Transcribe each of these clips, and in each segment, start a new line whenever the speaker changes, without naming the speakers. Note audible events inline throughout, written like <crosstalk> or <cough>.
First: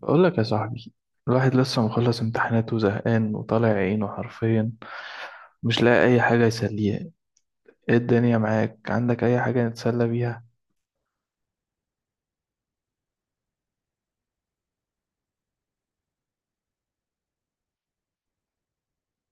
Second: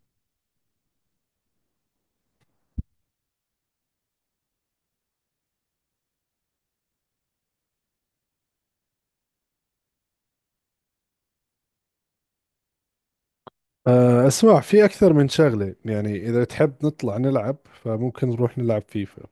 بقول لك يا صاحبي، الواحد لسه مخلص امتحانات وزهقان وطالع عينه حرفيا. مش لاقي اي حاجه يسليه. ايه الدنيا معاك؟ عندك اي حاجه نتسلى بيها؟
اسمع، في اكثر من شغله. يعني اذا تحب نطلع نلعب، فممكن نروح نلعب فيفا.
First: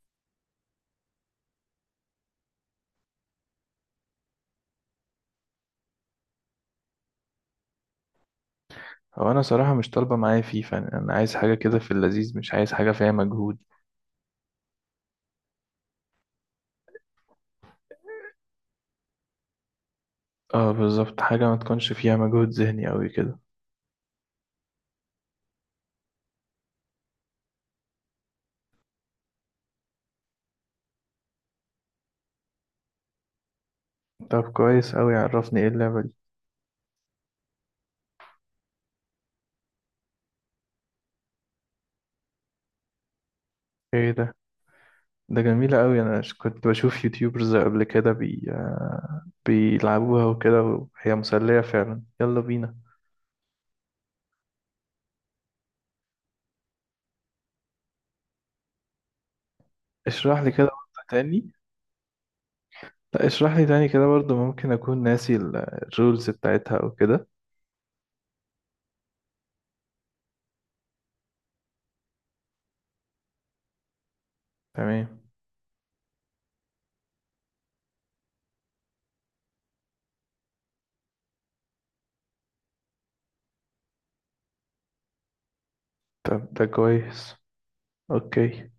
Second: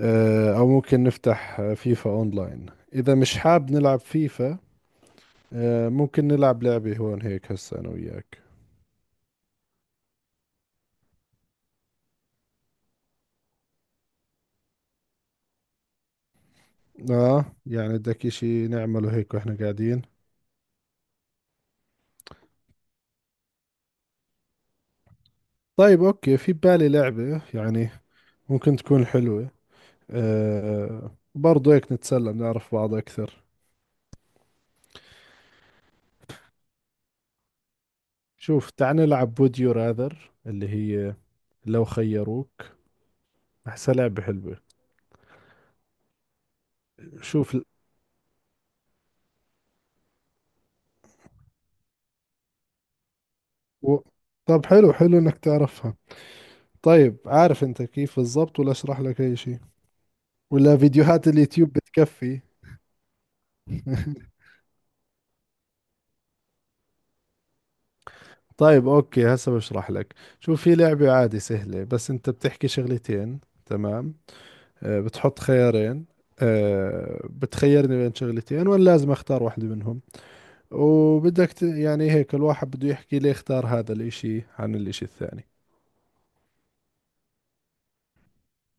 او ممكن نفتح فيفا اونلاين اذا مش حاب نلعب فيفا. ممكن نلعب لعبه هون هيك هسه انا وياك.
هو انا صراحه مش طالبه معايا فيفا. انا عايز حاجه كده في اللذيذ، مش عايز حاجه فيها مجهود.
اه يعني بدك اشي نعمله هيك واحنا قاعدين.
اه، بالظبط. حاجه ما تكونش فيها مجهود ذهني قوي كده.
طيب اوكي، في بالي لعبه، يعني ممكن تكون حلوه. برضو هيك نتسلى، نعرف بعض اكثر.
طب كويس قوي، عرفني ايه اللعبه دي.
شوف، تعال نلعب ووديو راذر، اللي هي لو خيروك. احسها
ايه
لعبه
ده؟
حلوه.
ده جميله قوي. انا كنت بشوف يوتيوبرز
شوف ال-
قبل كده بيلعبوها وكده، وهي مسليه فعلا. يلا بينا.
و... طب حلو حلو انك تعرفها. طيب عارف انت كيف بالضبط، ولا اشرح لك اي شيء؟
اشرح لي كده
ولا
واحدة
فيديوهات
تاني.
اليوتيوب بتكفي؟
لا، اشرح لي تاني كده برضو.
<laughs>
ممكن اكون ناسي الرولز بتاعتها او كده.
طيب اوكي، هسه بشرح لك. شوف، في لعبة عادي سهلة، بس انت بتحكي شغلتين. تمام؟
تمام.
بتحط خيارين. بتخيرني بين شغلتين وانا لازم اختار واحدة منهم. يعني هيك الواحد بده يحكي ليه اختار هذا الاشي عن الاشي الثاني.
طب ده كويس، اوكي.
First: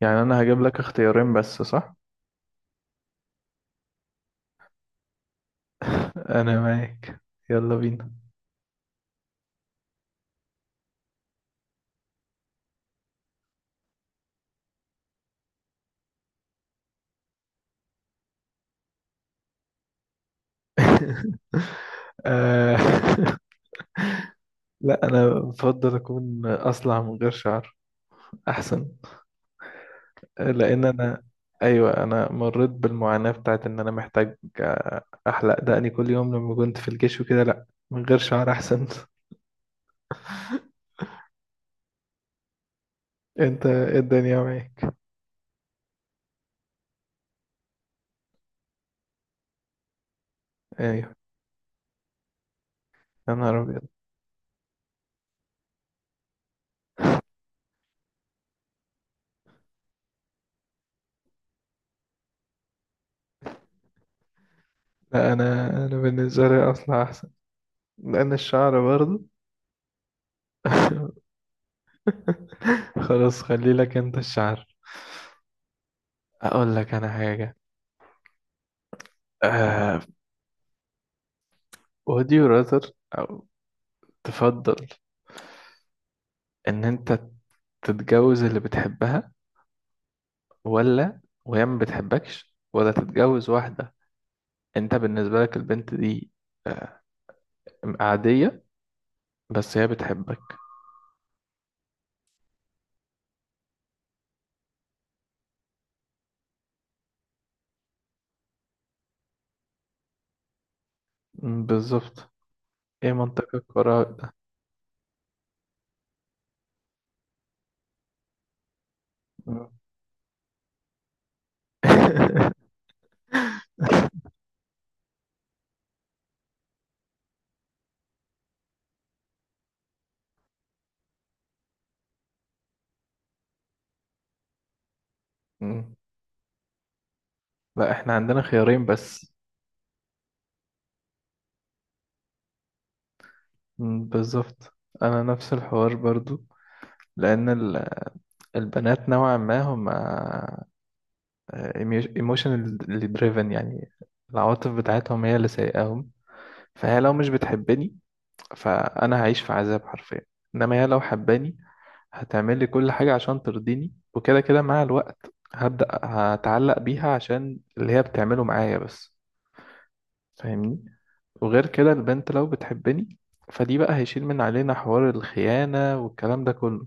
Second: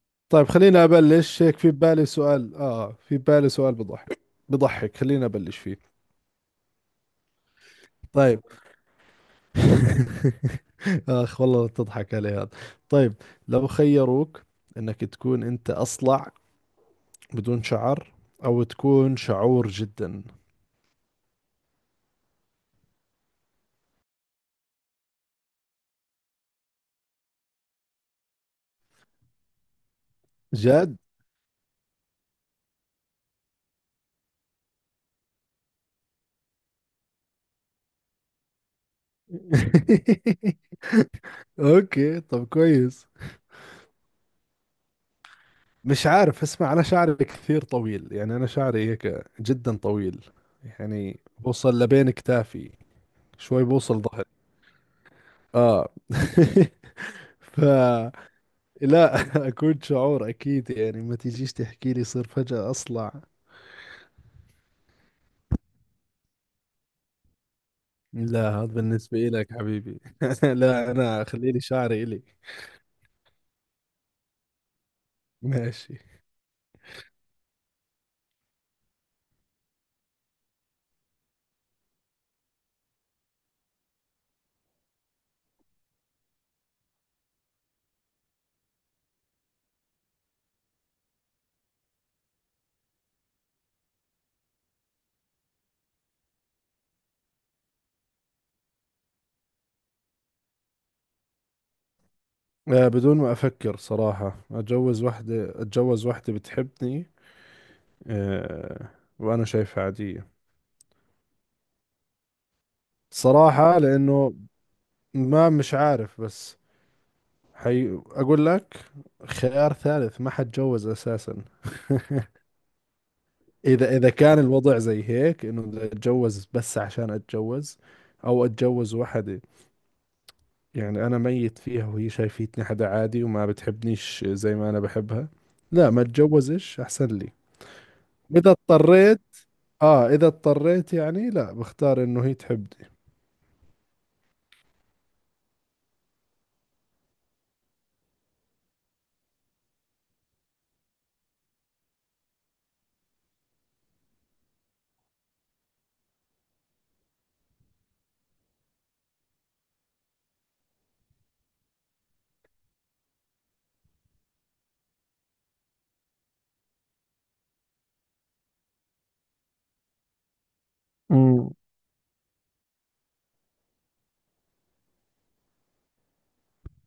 يعني انا
طيب
هجيب
خليني
لك اختيارين
أبلش. هيك
بس،
في
صح؟
بالي سؤال، في بالي سؤال بضحك، بضحك. خليني أبلش فيه.
<laughs> انا معاك، يلا بينا.
طيب. <laughs> آخ والله تضحك علي هذا. طيب، لو خيروك إنك تكون أنت أصلع، بدون شعر، أو تكون شعور جدا.
<laughs> آه، <laughs> لا، انا بفضل اكون اصلع من غير شعر. احسن. لان
جد؟
انا ايوه، انا مريت بالمعاناة بتاعت ان انا محتاج احلق دقني كل يوم لما كنت في الجيش وكده. لا، من غير شعر احسن. <laughs>
<laughs> أوكي طب كويس.
انت إيه الدنيا معاك؟
مش عارف، اسمع، أنا شعري كثير طويل. يعني أنا شعري هيك جدا طويل،
ايوه،
يعني بوصل لبين كتافي.
يا نهار
شوي
أبيض.
بوصل ظهري. آه. <laughs> فلا. <laughs> أكون شعور أكيد. يعني ما تجيش تحكي لي صير فجأة أصلع.
لا، أنا بالنسبة لي أصلا أحسن. لأن
لا هذا
الشعر
بالنسبة
برضه.
لك حبيبي. <laughs> لا أنا خليلي شعري إلي.
<laughs> خلاص، خلي لك أنت الشعر.
ماشي.
أقول لك أنا حاجة، آه would you rather، أو تفضل إن أنت تتجوز اللي بتحبها، ولا وهي ما بتحبكش؟ ولا تتجوز واحدة أنت بالنسبة لك البنت دي آه عادية، بس هي بتحبك؟
بدون ما أفكر صراحة، أتجوز وحدة، أتجوز وحدة بتحبني. آه، وأنا شايفها عادية.
بالظبط. إيه منطقك
صراحة
وراء
لأنه،
ده؟
ما مش عارف، بس حي أقول لك، خيار ثالث ما حتجوز أساسا. <laughs> إذا كان الوضع زي هيك إنه بدي أتجوز بس عشان أتجوز، أو أتجوز وحدة يعني أنا ميت فيها وهي شايفتني حدا عادي وما بتحبنيش زي ما أنا بحبها،
م.
لا
<laughs>
ما أتجوزش أحسن لي.
لا، احنا عندنا
إذا
خيارين
اضطريت،
بس.
آه إذا اضطريت يعني، لا بختار إنه هي تحبني.
بالظبط. انا نفس الحوار برضو. لان البنات نوعا ما هم ايموشنالي دريفن، يعني العواطف بتاعتهم هي اللي سايقاهم. فهي لو مش بتحبني فانا هعيش في عذاب حرفيا. انما هي لو حباني هتعمل لي كل حاجة عشان ترضيني، وكده كده مع الوقت هبدأ هتعلق بيها عشان اللي هي بتعمله معايا بس. فاهمني؟
امم.
وغير كده، البنت لو بتحبني فدي بقى هيشيل من علينا حوار الخيانة والكلام ده كله.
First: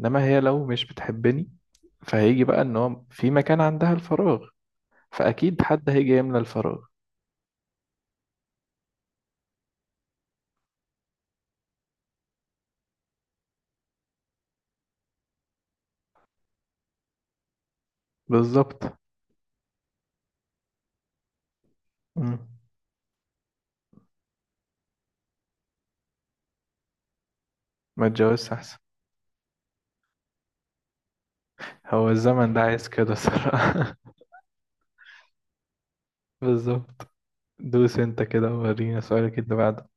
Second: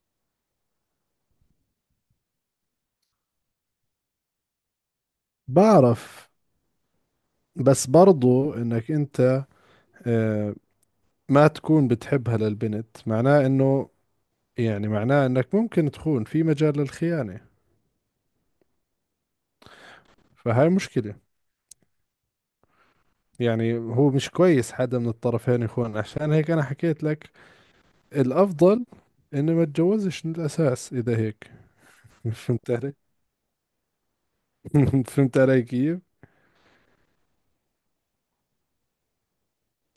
انما هي لو مش بتحبني فهيجي بقى ان هو في مكان عندها الفراغ، فاكيد حد هيجي
بعرف،
يملى الفراغ.
بس برضو إنك أنت آه ما تكون بتحبها للبنت، معناه إنه، يعني معناه إنك ممكن تخون، في مجال للخيانة.
بالظبط.
فهاي مشكلة.
مم.
يعني هو مش كويس حدا من الطرفين يخون، عشان هيك أنا حكيت لك
ما اتجوزش احسن.
الأفضل إني ما اتجوزش من الأساس إذا هيك.
هو الزمن ده
فهمت
عايز
علي؟
كده صراحة.
<laughs> فهمت علي كيف؟
<laughs> بالظبط. دوس انت كده ورينا سؤالك اللي بعده.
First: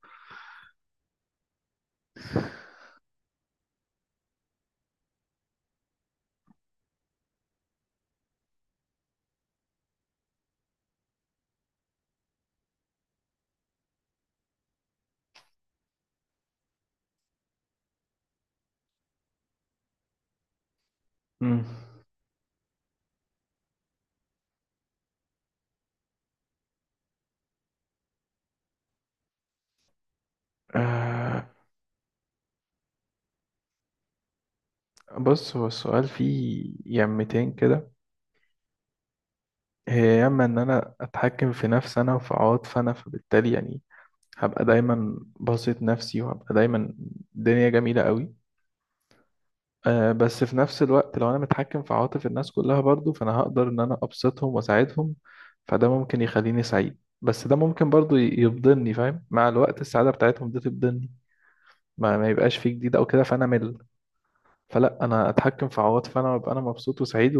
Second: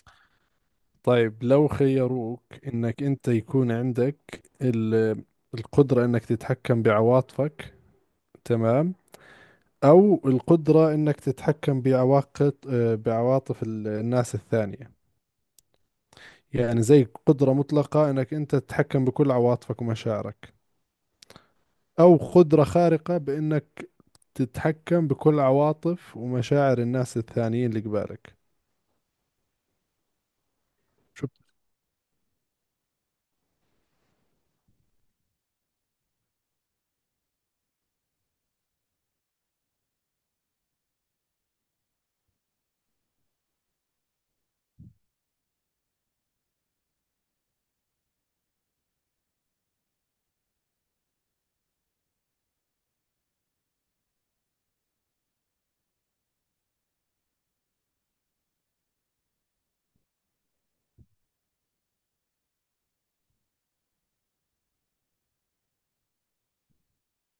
طيب لو خيروك إنك أنت يكون عندك ال- القدرة إنك تتحكم بعواطفك، تمام؟ أو القدرة إنك تتحكم بعواقب بعواطف الناس الثانية. يعني زي قدرة مطلقة إنك أنت تتحكم بكل عواطفك ومشاعرك،
مم.
أو قدرة خارقة بإنك تتحكم بكل عواطف ومشاعر الناس الثانيين اللي قبالك. شوف.
آه بص، هو السؤال فيه يمتين كده. هي اما ان انا اتحكم في نفسي انا وفي عواطفي انا، فبالتالي يعني هبقى دايما باسط نفسي، وهبقى دايما الدنيا جميلة قوي. بس في نفس الوقت لو انا متحكم في عواطف الناس كلها برضو، فانا هقدر ان انا ابسطهم واساعدهم. فده ممكن يخليني سعيد، بس ده ممكن برضو يفضلني فاهم، مع الوقت السعادة بتاعتهم دي تفضلني، ما يبقاش فيه جديد او كده، فانا مل. فلا، انا اتحكم في عواطفي انا وابقى انا مبسوط وسعيد،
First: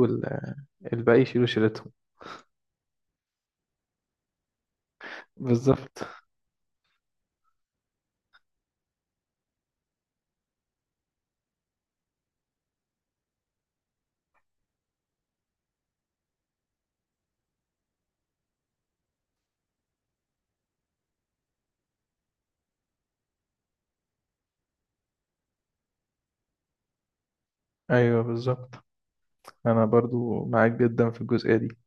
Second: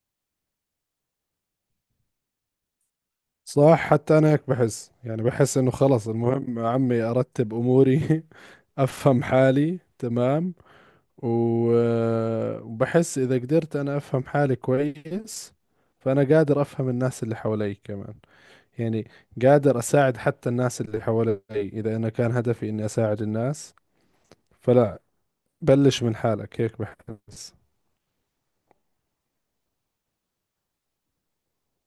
والباقي يشيلوا شيلتهم.
صح، حتى انا هيك بحس، يعني بحس انه خلص،
بالظبط.
المهم يا عمي ارتب اموري، <laughs> افهم حالي تمام. وبحس اذا قدرت انا افهم حالي كويس، فانا قادر افهم الناس اللي حوالي كمان. يعني قادر اساعد حتى الناس اللي حوالي اذا انا كان هدفي اني اساعد الناس. فلا، بلش من حالك هيك بحس.
ايوه، بالظبط. انا برضو معاك جدا في الجزئية دي.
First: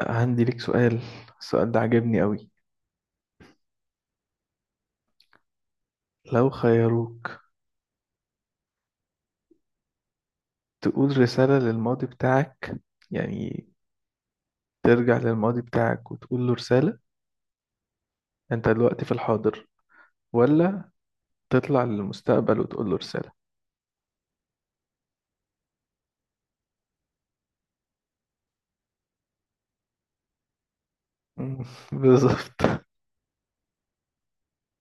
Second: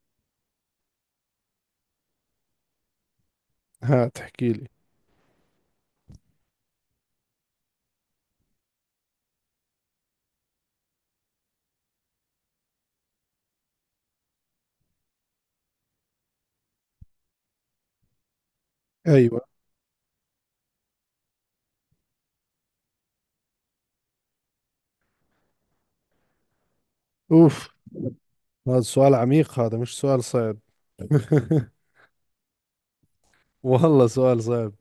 عندي ليك سؤال، السؤال ده عجبني قوي.
ها تحكي لي.
لو خيروك، تقول رسالة للماضي بتاعك، يعني ترجع للماضي بتاعك وتقول له رسالة، انت دلوقتي في
ايوه.
الحاضر، ولا تطلع للمستقبل وتقول له رسالة؟
اوف، هذا سؤال عميق، هذا مش سؤال صعب.
مم،
<laughs>
<laughs> بالظبط.
والله سؤال صعب.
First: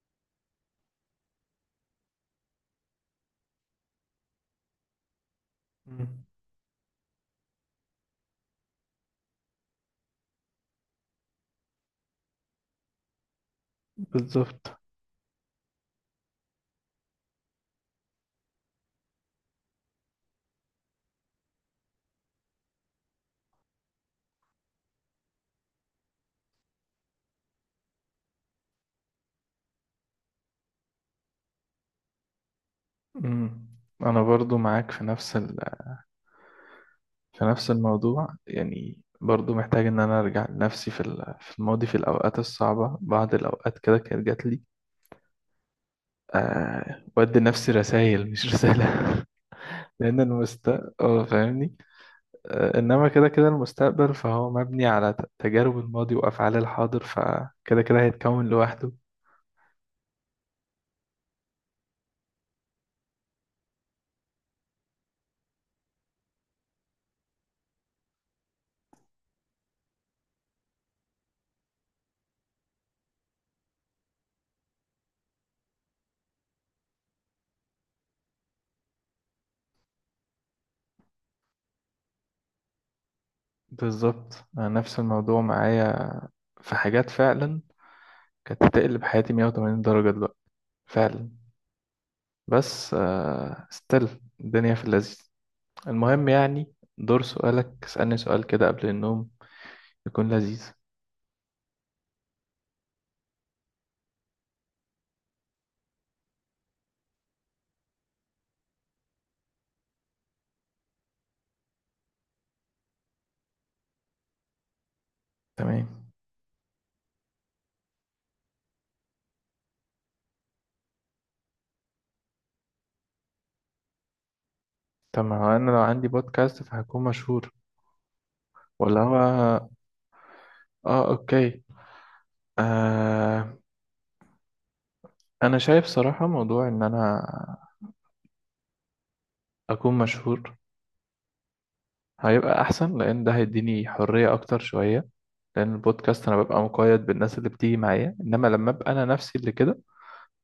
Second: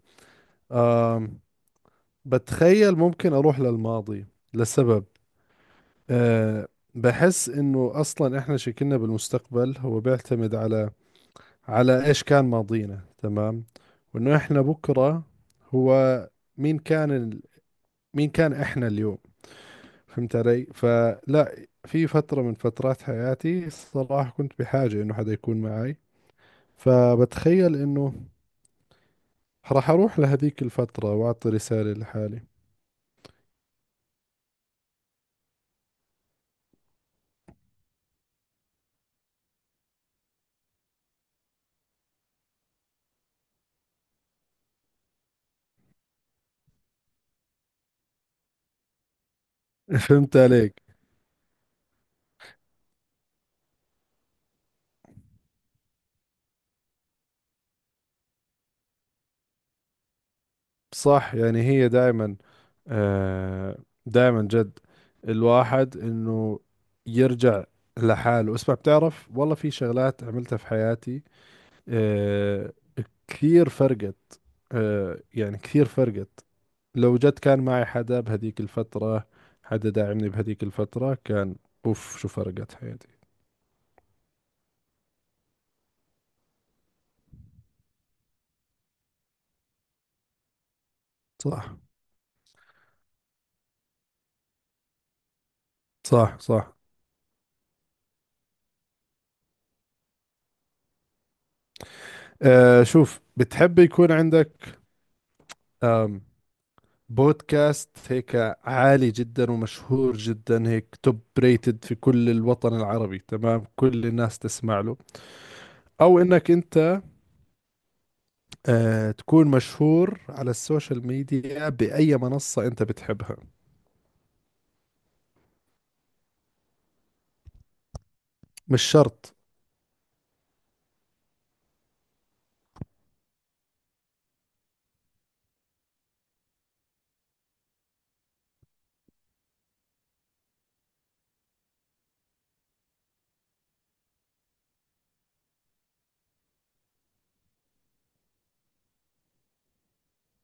آم، بتخيل ممكن أروح للماضي لسبب.
مم،
أه، بحس إنه أصلا إحنا شكلنا بالمستقبل هو بيعتمد على، على إيش كان ماضينا، تمام. وإنه إحنا
بالظبط.
بكرة هو مين كان ال... مين كان إحنا اليوم. فهمت علي؟ فلا، في فترة من فترات حياتي صراحة كنت بحاجة إنه حدا يكون معي. فبتخيل إنه راح أروح لهذيك الفترة وأعطي رسالة لحالي.
مم. انا برضو معاك في نفس في نفس الموضوع. يعني برضو محتاج ان انا ارجع لنفسي في في الماضي، في الاوقات الصعبة، بعض الاوقات كده كانت جات لي. بدي نفسي رسائل، مش رسالة. <laughs>
<laughs>
لأن
فهمت عليك.
المستقبل فاهمني. إنما كده كده المستقبل فهو مبني على تجارب الماضي وأفعال الحاضر، فكده كده هيتكون لوحده.
صح، يعني هي دائما، آه دائما، جد الواحد إنه يرجع لحاله. اسمع، بتعرف والله في شغلات عملتها في حياتي، آه، كثير فرقت، آه يعني كثير فرقت. لو جد كان معي حدا بهذيك الفترة، حدا داعمني بهذيك الفترة، كان أوف شو فرقت حياتي.
بالظبط. أنا نفس الموضوع معايا. في حاجات فعلا كانت تقلب حياتي 180 درجة دلوقتي فعلا.
صح.
بس استل الدنيا في اللذيذ، المهم
صح
يعني.
صح.
دور سؤالك، اسألني سؤال كده قبل النوم يكون لذيذ.
آه شوف، بتحب يكون عندك بودكاست هيك عالي جدا ومشهور جدا، هيك توب ريتد في كل الوطن العربي، تمام، كل الناس تسمع له،
تمام.
او انك انت آه تكون مشهور على السوشيال ميديا باي منصة انت بتحبها؟
طب ما هو انا لو عندي بودكاست فهكون مشهور؟
مش
ولا
شرط.
هو، اه، اوكي. آه انا شايف صراحة موضوع ان انا اكون مشهور هيبقى احسن. لان ده هيديني حرية اكتر شوية. لان البودكاست انا ببقى مقيد بالناس اللي بتيجي معايا، انما لما ابقى انا نفسي اللي كده،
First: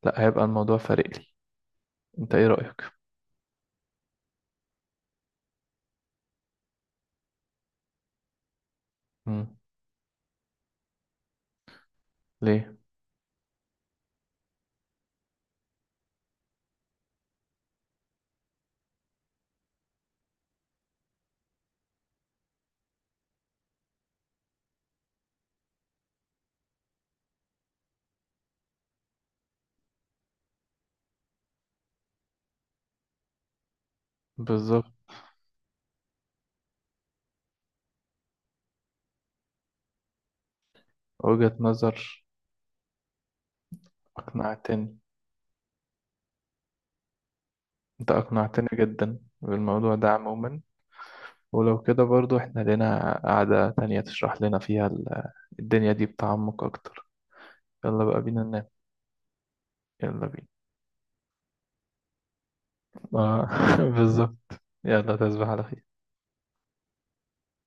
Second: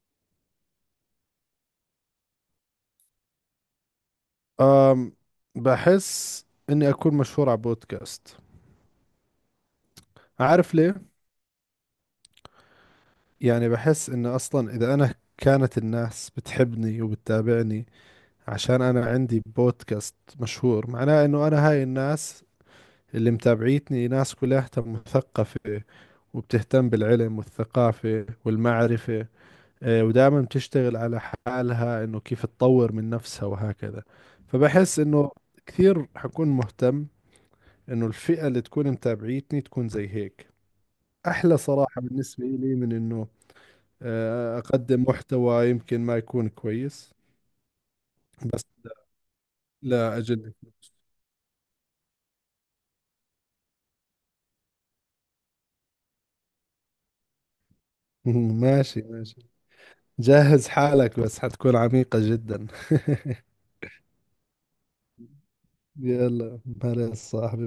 لا، هيبقى الموضوع فارق لي. انت ايه رأيك؟
آم، بحس اني اكون مشهور على بودكاست.
مم.
عارف ليه؟
ليه؟
يعني بحس انه اصلا اذا انا كانت الناس بتحبني وبتتابعني عشان انا عندي بودكاست مشهور، معناه انه انا هاي الناس اللي متابعيتني ناس كلها مثقفة وبتهتم بالعلم والثقافة والمعرفة. ودائما بتشتغل على حالها انه كيف تطور من نفسها وهكذا.
بالظبط،
فبحس انه كثير حكون مهتم انه الفئة اللي تكون متابعيتني تكون زي هيك.
وجهة
احلى صراحة
نظر.
بالنسبة لي من انه
اقنعتني،
اقدم محتوى يمكن ما يكون كويس.
انت
بس
اقنعتني جدا بالموضوع ده
لا اجل.
عموما. ولو كده برضو احنا لنا قعدة تانية تشرح لنا فيها الدنيا دي بتعمق اكتر. يلا بقى بينا
<laughs>
ننام.
ماشي ماشي.
يلا بينا.
جهز حالك بس حتكون عميقة جدا. <laughs>
آه، <laughs> بالظبط. يلا، تصبح على خير.
يلا. هلا يا صاحبي.